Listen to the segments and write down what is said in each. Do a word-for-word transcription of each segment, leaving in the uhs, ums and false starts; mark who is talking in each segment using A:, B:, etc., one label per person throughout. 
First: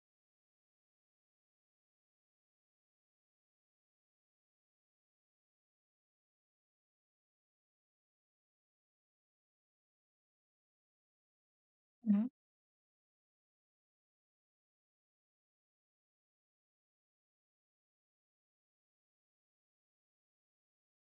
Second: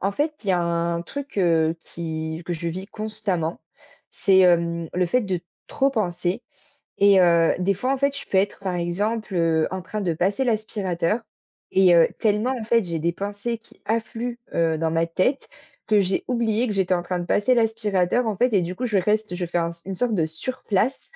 A: En fait, il y a un truc, heu, qui que je vis constamment, c'est, hem, le fait de trop penser. Et heu, des fois, en fait, je peux être, par exemple, heu, en train de passer l'aspirateur et heu,
B: Mmh mh.
A: tellement, en fait, j'ai des pensées qui affluent, heu, dans ma tête que j'ai oublié que j'étais en train de passer l'aspirateur, en fait. Et du coup, je reste je fais un une sorte de surplace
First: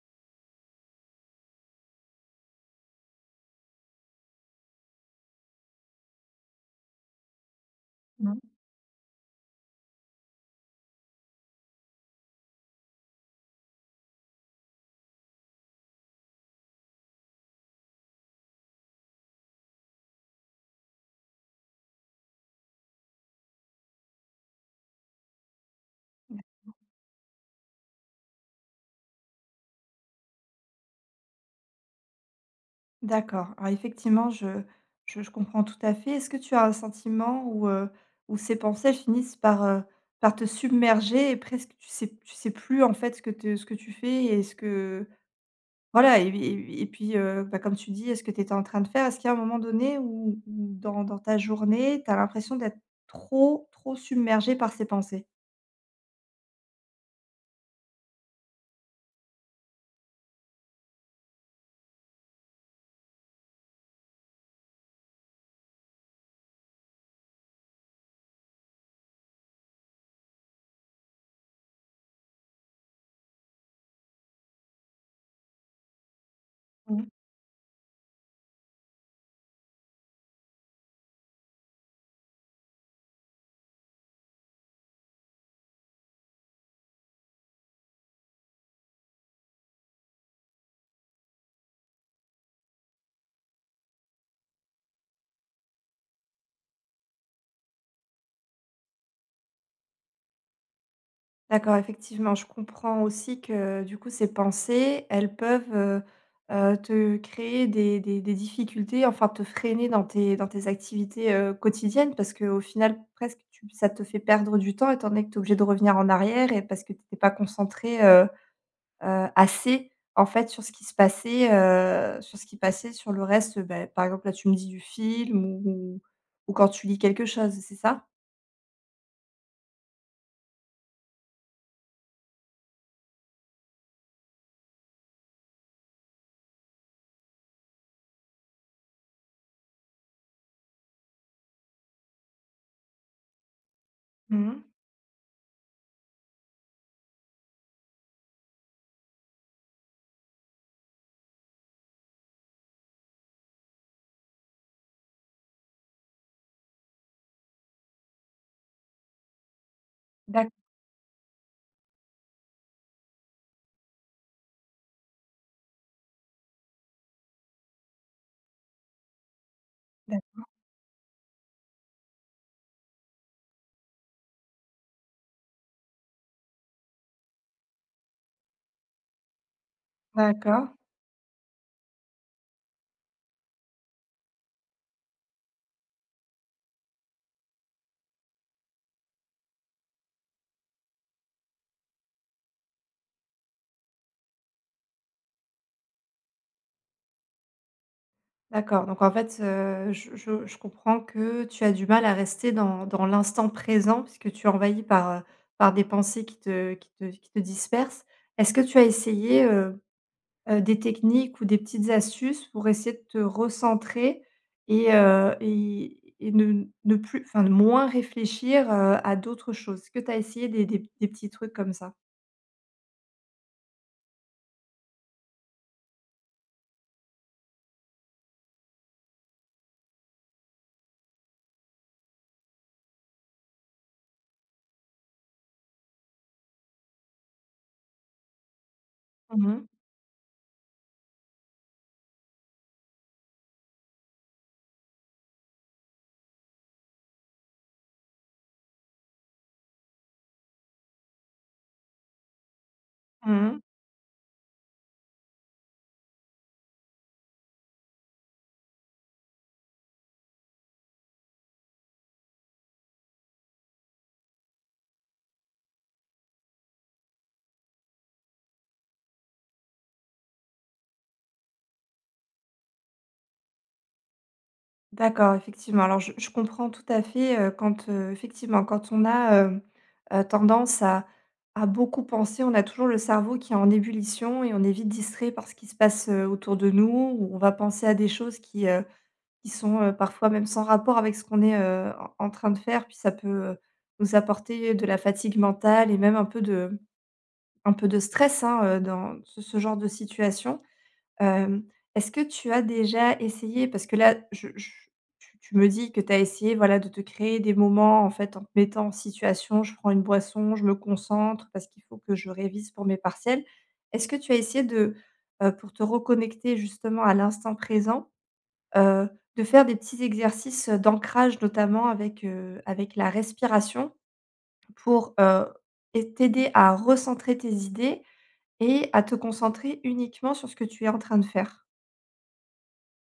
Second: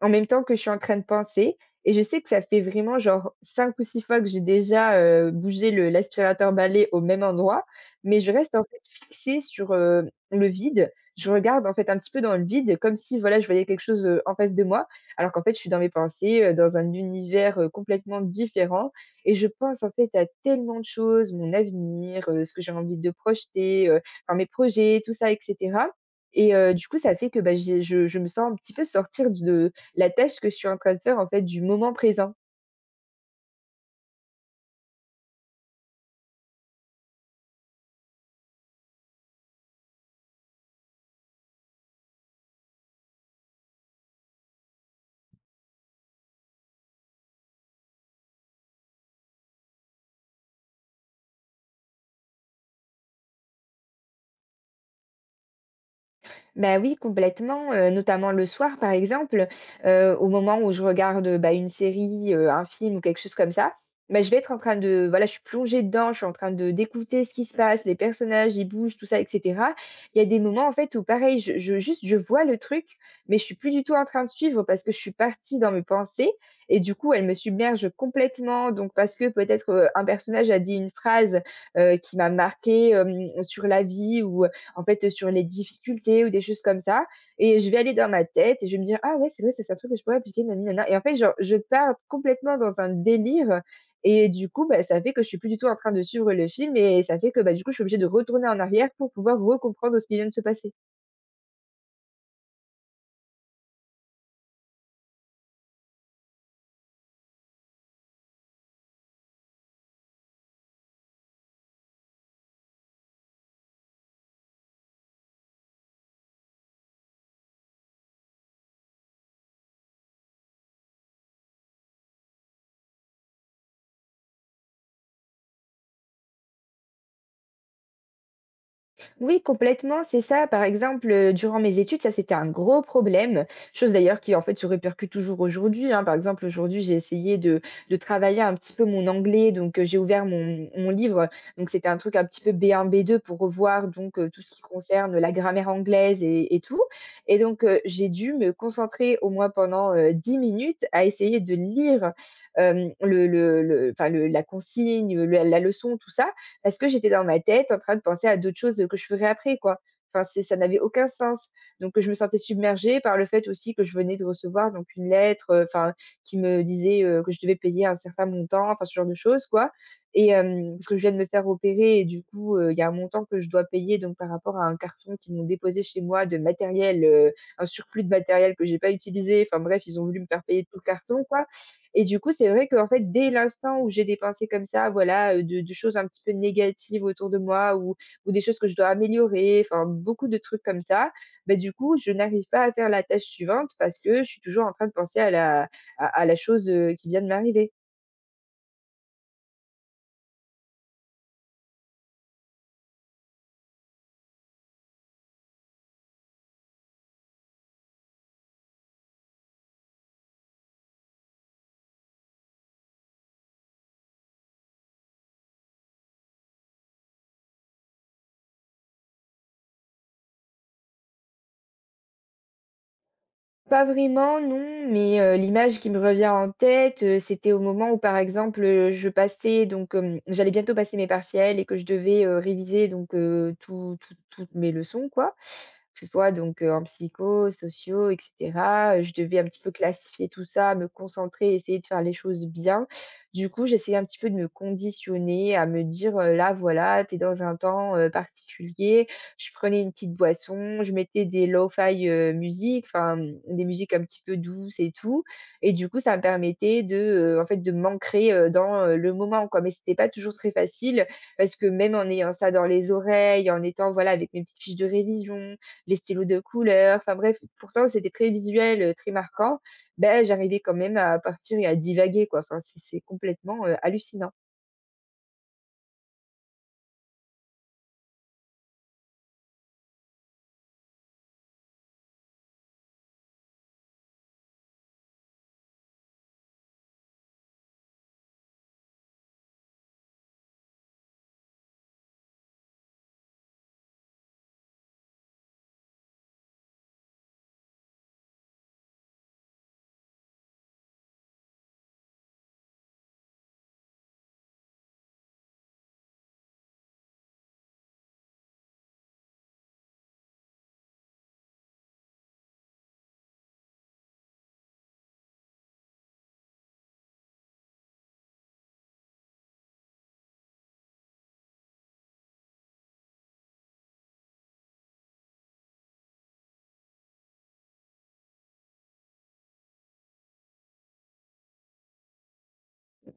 A: en même temps que je suis en train de penser, et je sais que ça fait vraiment genre cinq ou six fois que j'ai déjà, heu, bougé le l'aspirateur-balai au même endroit, mais je reste en fait fixée sur, heu, le vide. Je regarde en fait un petit peu dans le vide comme si, voilà, je voyais quelque chose, heu, en face de moi, alors qu'en fait je suis dans mes pensées, heu, dans un univers, heu, complètement différent, et je pense en fait à tellement de choses: mon avenir, heu, ce que j'ai envie de projeter, heu, enfin mes projets, tout ça et cetera.
B: Mmh.
A: Et heu, du coup ça fait que, bah, j'ai je je me sens un petit peu sortir de la tâche que je suis en train de faire, en fait, du moment présent.
B: D'accord. Alors effectivement, je je je comprends tout à fait. Est-ce que tu as un sentiment où, heu, où ces pensées, elles finissent par, heu, par te submerger et presque tu sais tu sais plus en fait ce que te ce que tu fais et ce que voilà et et et puis, heu, bah, comme tu dis, est ce que tu étais en train de faire? Est-ce qu'il y a un moment donné où où dans dans ta journée, tu as l'impression d'être trop, trop submergé par ces pensées?
A: Bah oui, complètement, heu, notamment le soir, par exemple, heu, au moment où je regarde, bah, une série, heu, un film ou quelque chose comme ça, bah, je vais être en train de, voilà, je suis plongée dedans, je suis en train de d'écouter ce qui se passe, les personnages, ils bougent, tout ça et cetera. Il y a des moments, en fait, où pareil, je je juste, je vois le truc, mais je suis plus du tout en train de suivre parce que je suis partie dans mes pensées et du
B: Mmh.
A: coup, elles me submergent complètement. Donc parce que peut-être, heu, un personnage a dit une phrase, heu, qui m'a marquée, hem, sur la vie ou, en fait, euh, sur les difficultés ou des choses comme ça, et je vais aller dans ma tête et je vais me dire: «Ah ouais, c'est vrai, ça c'est un truc que je pourrais appliquer, na». Et en fait, genre, je pars complètement dans un délire, et du coup, bah, ça fait que je suis plus du tout en train de suivre le film, et ça fait que, bah, du coup, je suis obligée de retourner en arrière pour pouvoir recomprendre ce qui vient de se passer.
B: D'accord, effectivement, je comprends aussi que du coup ces pensées, elles peuvent, heu heu, te créer des des des difficultés, enfin te freiner dans tes dans tes activités, heu, quotidiennes parce qu'au final presque tu ça te fait perdre du temps étant donné que tu es obligé de revenir en arrière et parce que tu étais pas concentré, euh, heu, assez, en fait, sur ce qui se passait, heu, sur ce qui passait, sur le reste, bah, par exemple, là, tu me dis du film ou ou ou quand tu lis quelque chose, c'est ça?
A: Oui, complètement, c'est ça. Par exemple, heu, durant mes études, ça, c'était un gros problème, chose d'ailleurs qui, en fait, se répercute toujours aujourd'hui, hein. Par exemple, aujourd'hui, j'ai essayé de de travailler un petit peu mon anglais, donc heu, j'ai ouvert mon mon livre, donc c'était un truc un petit peu B un, B deux pour revoir donc heu, tout ce qui
B: Mmh.
A: concerne la grammaire anglaise et et tout, et donc heu, j'ai dû me concentrer au moins pendant, heu, dix minutes à essayer de lire, hem, le le le enfin, le la consigne, heu, la leçon, tout ça, parce que j'étais dans ma tête en train de penser à d'autres choses que je ferais après, quoi. Enfin, c'est
B: D'ac
A: ça n'avait aucun sens. Donc, je me sentais submergée par le fait aussi que je venais de recevoir donc une lettre, euh, enfin, qui me disait euh, que je devais payer un certain montant, enfin, ce genre de choses, quoi.
B: d'ac
A: Et euh, parce que je viens de me faire opérer, et du coup, euh, il y a un montant que je dois payer donc par rapport à un carton qu'ils m'ont déposé chez moi de matériel, euh, un surplus de matériel que j'ai pas utilisé. Enfin bref, ils ont voulu me faire payer
B: d'accord.
A: tout le carton, quoi. Et du coup, c'est vrai qu'en fait, dès l'instant où j'ai des pensées comme ça, voilà, heu, de de choses un petit peu négatives autour de moi, ou ou des choses que je dois améliorer, enfin, beaucoup de trucs comme ça, bah, du coup, je n'arrive pas à faire la tâche suivante parce que je suis toujours en train de penser à la à à la chose, heu, qui vient de m'arriver.
B: D'accord, donc en fait, heu, je je je comprends que tu as du mal à rester dans dans l'instant présent puisque tu es envahi par, heu, par des pensées qui te qui te qui te dispersent. Est-ce que tu as essayé, heu heu, des techniques ou des petites astuces pour essayer de te recentrer et heu et et ne ne plus enfin, de moins réfléchir, heu, à d'autres choses? Est-ce que tu as essayé des des des petits trucs comme ça?
A: Pas vraiment, non, mais heu, l'image qui me revient en tête, heu, c'était au moment où, par exemple, heu, je passais donc, hem, j'allais bientôt passer mes partiels et que je devais, heu, réviser donc heu, tout tout toutes mes leçons, quoi, que ce soit donc heu, en psycho, sociaux et cetera. Heu, je devais un
B: Mmh
A: petit
B: mh.
A: peu classifier tout ça, me concentrer, essayer de faire les choses bien. Du coup, j'essayais un petit peu de me conditionner, à me dire, heu: «Là, voilà, tu es dans un temps, heu, particulier». Je prenais une petite boisson, je mettais des lo-fi, heu, musiques, enfin, mmh,
B: Mmh.
A: des musiques un petit peu douces et tout, et du coup, ça me permettait de, heu, en fait, de m'ancrer, heu, dans, heu, le moment, quoi, mais c'était pas toujours très facile parce que même en ayant ça dans les oreilles, en étant, voilà, avec mes petites fiches de révision, les stylos de couleur, enfin bref, pourtant c'était très visuel, heu, très marquant. Ben j'arrivais quand même à partir et à divaguer, quoi, enfin c'est c'est complètement, heu, hallucinant.
B: D'accord, effectivement. Alors je je comprends tout à fait, heu, quand, heu, effectivement, quand on a, hem, heu, tendance à à beaucoup penser, on a toujours le cerveau qui est en ébullition et on est vite distrait par ce qui se passe, heu, autour de nous ou on va penser à des choses qui, heu, qui sont, heu, parfois même sans rapport avec ce qu'on est, heu, en en train de faire. Puis ça peut, heu, nous apporter de la fatigue mentale et même un peu de un peu de stress, hein, heu, dans ce ce genre de situation. Hem, est-ce que tu as déjà essayé parce que là, je je tu tu me dis que tu as essayé, voilà, de te créer des moments, en fait, en te mettant en situation: «Je prends une boisson, je me concentre parce qu'il faut que je révise pour mes partiels». Est-ce que tu as essayé de, heu, pour te reconnecter justement à l'instant présent, heu, de faire des petits exercices, d'ancrage notamment avec, heu, avec la respiration pour, heu et t'aider à recentrer tes idées et à te concentrer uniquement sur ce que tu es en train de faire?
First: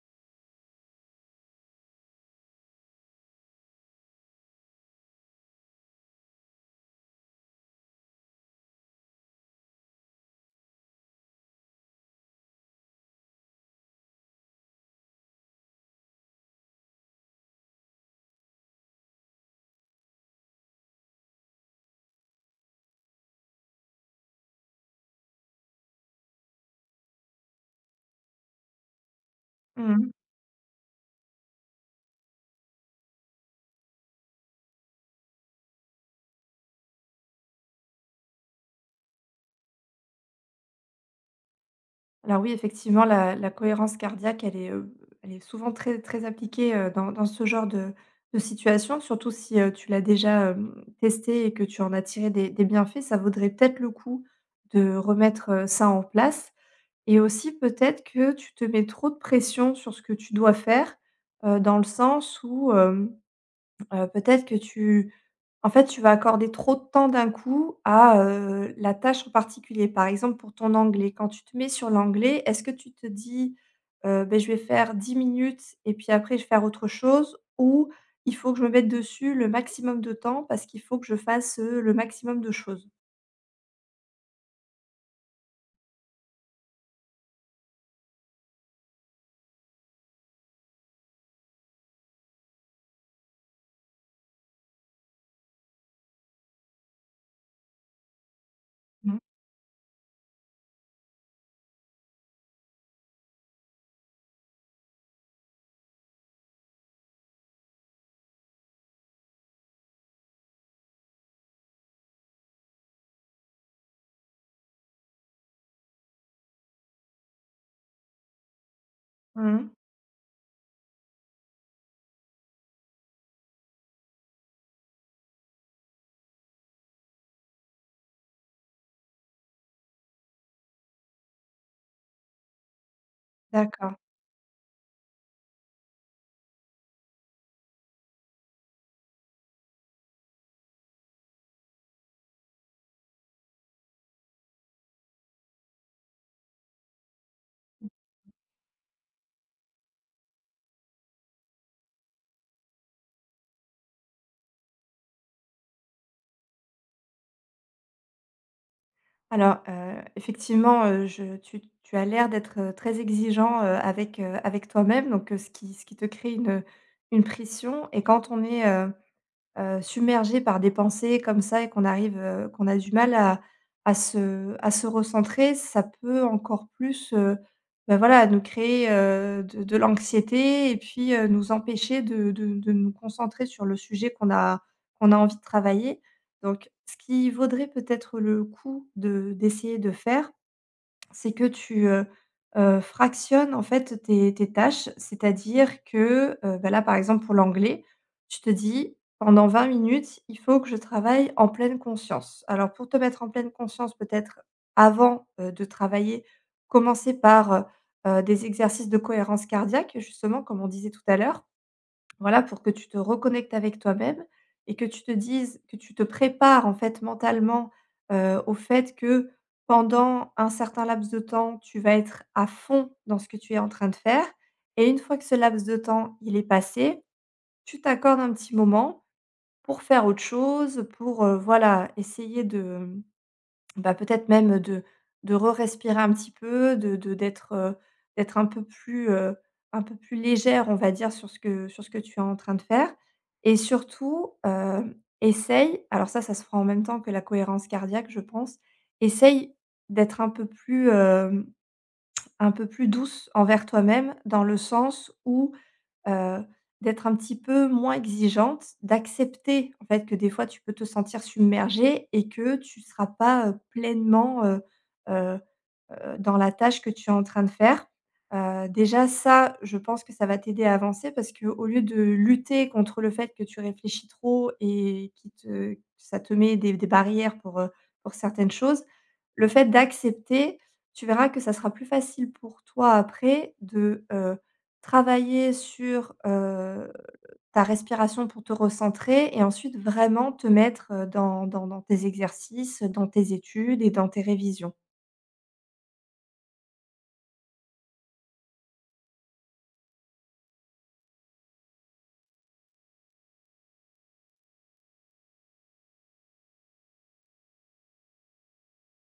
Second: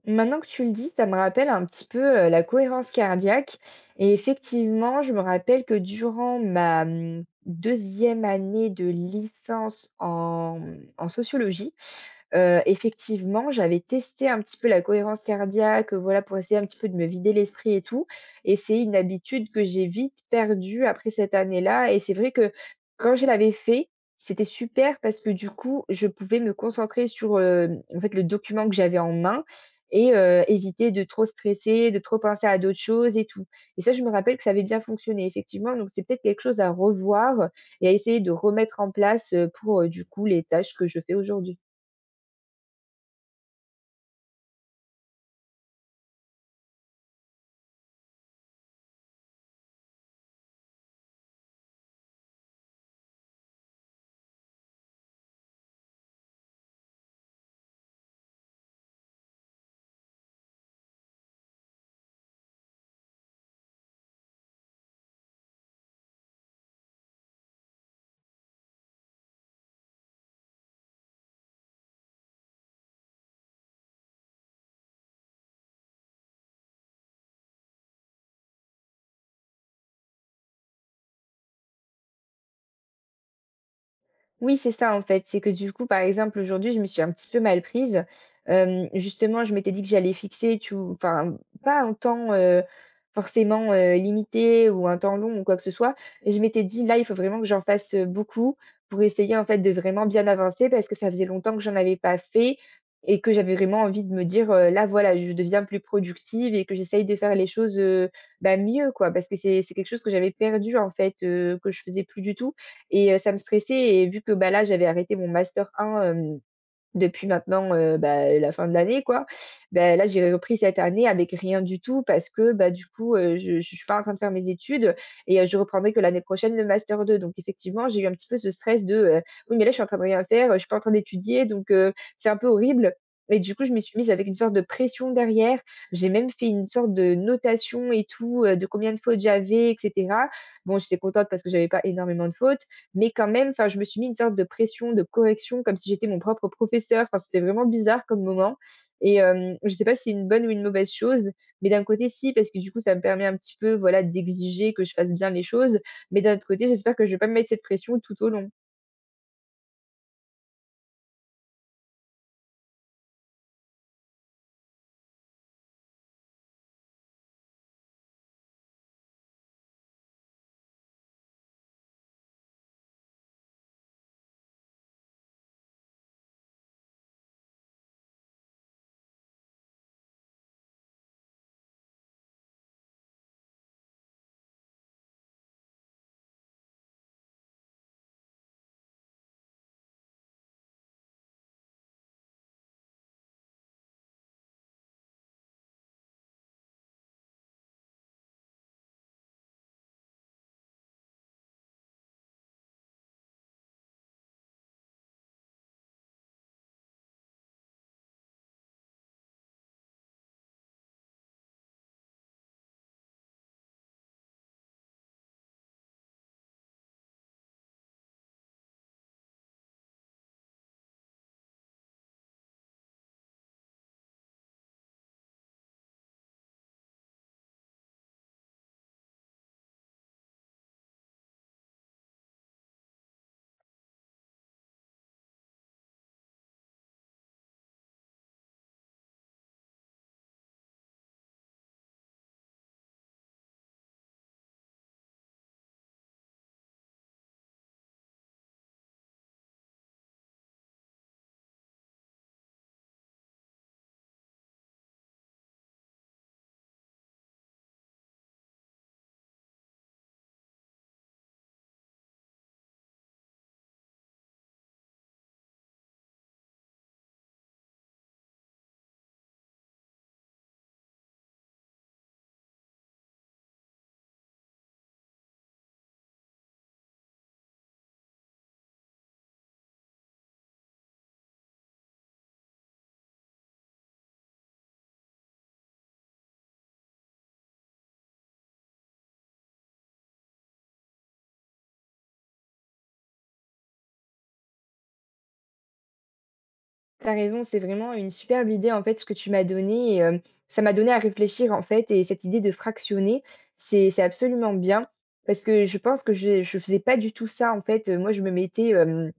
A: Maintenant que tu le dis, ça me rappelle un petit peu, heu, la cohérence cardiaque. Et effectivement, je me rappelle que durant ma, mmh, deuxième année de licence en, mmh, en sociologie. Heu, effectivement, j'avais testé un petit peu la cohérence cardiaque, heu, voilà, pour essayer un petit peu de me vider l'esprit et tout, et c'est une habitude que j'ai vite perdue après cette année-là, et c'est vrai que quand je l'avais fait, c'était super parce que du coup, je pouvais me concentrer sur, hem, en fait, le document que j'avais en main, et
B: Mmh.
A: heu, éviter de trop stresser, de trop penser à d'autres choses et tout, et ça, je me rappelle que ça avait bien fonctionné effectivement. Donc c'est peut-être quelque chose à revoir et à essayer de remettre en place, heu, pour, heu, du coup, les tâches que je fais aujourd'hui.
B: Alors oui, effectivement, la la cohérence cardiaque, elle est, heu, elle est souvent très très appliquée, heu, dans dans ce genre de de situation, surtout si, heu, tu l'as déjà, hem, testée et que tu en as tiré des des bienfaits. Ça vaudrait peut-être le coup de remettre, heu, ça en place, et aussi peut-être que tu te mets trop de pression sur ce que tu dois faire, heu, dans le sens où, hem, heu, peut-être que tu en fait, tu vas accorder trop de temps d'un coup à, heu, la tâche en particulier. Par exemple, pour ton anglais, quand tu te mets sur l'anglais, est-ce que tu te dis: «Heu, beh, je vais faire dix minutes et puis après je vais faire autre chose» ou «Il faut que je me mette dessus le maximum de temps parce qu'il faut que je fasse, heu, le maximum de choses»?
A: Oui, c'est ça en fait. C'est que du coup, par exemple, aujourd'hui, je me suis un petit peu mal prise. Hem, justement, je m'étais dit que j'allais fixer, tu enfin, pas un temps, heu, forcément, heu, limité ou un temps long ou quoi que ce soit. Et je m'étais dit: «Là, il faut vraiment que j'en fasse, heu, beaucoup pour
B: Mmh.
A: essayer en fait de vraiment bien avancer», parce que ça faisait longtemps que j'en avais pas fait, et que j'avais vraiment envie de me dire, heu: «Là, voilà, je deviens plus productive et que j'essaye de faire les choses, heu, bah, mieux quoi». Parce que c'est c'est quelque chose que j'avais perdu en fait, heu, que je faisais plus du tout, et heu, ça me stressait, et vu que, bah, là, j'avais arrêté mon master un, hem, depuis maintenant, heu, bah, la fin de l'année, quoi.
B: Mmh
A: Bah, là, j'ai repris cette année avec rien du tout parce que, bah, du coup, heu, je je suis pas en train de faire mes études, et heu, je reprendrai que l'année prochaine le master deux. Donc effectivement, j'ai eu un petit peu ce stress de, heu: «Oui, mais là, je suis en train de rien faire, heu, je suis pas en train d'étudier donc heu, c'est un peu horrible», et du coup, je m'y
B: d'accord.
A: suis mise avec une sorte de pression derrière. J'ai même fait une sorte de notation et tout, heu, de combien de fautes j'avais et cetera. Bon, j'étais contente parce que j'avais pas énormément de fautes, mais quand même, enfin, je me suis mis une sorte de pression, de correction, comme si j'étais mon propre professeur. Enfin, c'était vraiment bizarre comme moment. Et hem, je ne sais pas si c'est une bonne ou une mauvaise chose, mais d'un côté, si, parce que du coup, ça me permet un petit peu, voilà, d'exiger que je fasse bien les choses, mais d'un autre côté, j'espère que je ne vais pas me mettre cette pression tout au long.
B: Alors, heu, effectivement, heu, je tu tu as l'air d'être, heu, très exigeant, heu, avec, heu, avec toi-même, donc, heu, ce qui ce qui te crée une, une pression, et quand on est, heu, submergé par des pensées comme ça et qu'on arrive, heu, qu'on a du mal à à se à se recentrer, ça peut encore plus, heu, bah, voilà, nous créer, heu, de de l'anxiété et puis, heu, nous empêcher de de de nous concentrer sur le sujet qu'on a qu'on a envie de travailler. Donc ce qui vaudrait peut-être le coup de d'essayer de faire, c'est que tu, heu heu, fractionnes en fait tes tes tâches. C'est-à-dire que, heu, bah, là, par exemple, pour l'anglais, tu te dis: «Pendant vingt minutes, il faut que je travaille en pleine conscience». Alors pour te mettre en pleine conscience, peut-être avant, heu, de travailler, commencer par, heu heu, des exercices de cohérence cardiaque, justement, comme on disait tout à l'heure. Voilà, pour que tu te reconnectes avec toi-même et que tu te dises que tu te prépares en fait mentalement, heu, au fait que pendant un certain laps de temps, tu vas être à fond dans ce que tu es en train de faire, et une fois que ce laps de temps, il est passé, tu t'accordes un petit moment pour faire autre chose, pour, heu, voilà, essayer de, bah, peut-être même de de re-respirer un petit peu, de de d'être, heu, d'être un peu plus, heu, un peu plus légère, on va dire, sur ce que sur ce que tu es en train de faire, et surtout, hem, essaye, alors ça, ça se fera en même temps que la cohérence cardiaque, je pense. Essaye d'être un peu plus, hem, un peu plus douce envers toi-même, dans le sens où, Heu, d'être un petit peu moins exigeante, d'accepter, en fait, que des fois tu peux te sentir submergée et que tu ne seras pas, heu, pleinement, heu heu heu, dans la tâche que tu es en train de faire. Heu, déjà ça, je pense que ça va t'aider à avancer, parce que au lieu de lutter contre le fait que tu réfléchis trop et qui te ça te met des des barrières pour, heu, pour certaines choses, le fait d'accepter, tu verras que ça sera plus facile pour toi après de, heu, travailler sur, heu, ta respiration pour te recentrer et ensuite vraiment te mettre, heu, dans dans dans tes exercices, dans tes études et dans tes révisions.
A: T'as raison, c'est vraiment une superbe idée en fait ce que tu m'as donné, et hem, ça m'a donné à réfléchir en fait, et cette idée de fractionner, c'est c'est absolument bien parce que je pense que je je faisais pas du tout ça en fait, heu, moi je me mettais, hem,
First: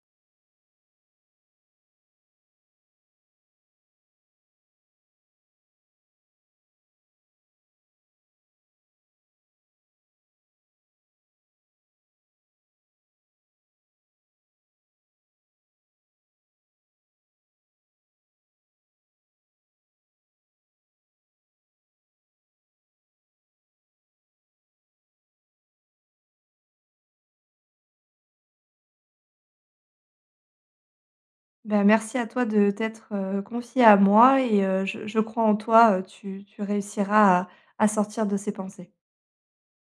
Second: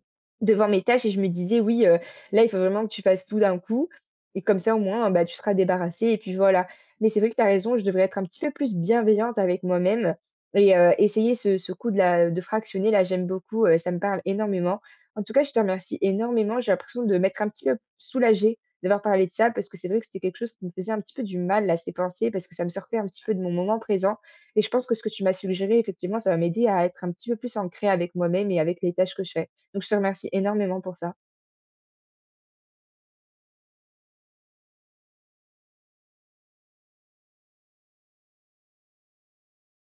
A: devant mes tâches et je me disais: «Oui, heu, là il faut vraiment que tu fasses tout d'un coup et comme ça au moins, bah, tu seras débarrassé et puis voilà». Mais c'est vrai que t'as raison, je devrais être un petit peu plus bienveillante avec moi-même, et heu, essayer ce ce coup de la de fractionner là, j'aime beaucoup, heu, ça me parle énormément. En tout cas, je te remercie énormément. J'ai l'impression de m'être un petit peu soulagée d'avoir parlé de ça parce que c'est vrai que c'était quelque chose qui me faisait un petit peu du mal, là, ces pensées, parce que ça me sortait un petit peu de mon moment présent. Et je pense que ce que tu m'as suggéré, effectivement, ça va m'aider à être un petit peu plus ancrée avec moi-même et avec les tâches que je fais. Donc, je te remercie énormément pour ça.
B: Ben merci à toi de t'être, heu, confiée à moi, et heu, je je crois en toi, heu, tu tu réussiras à à sortir de ces pensées.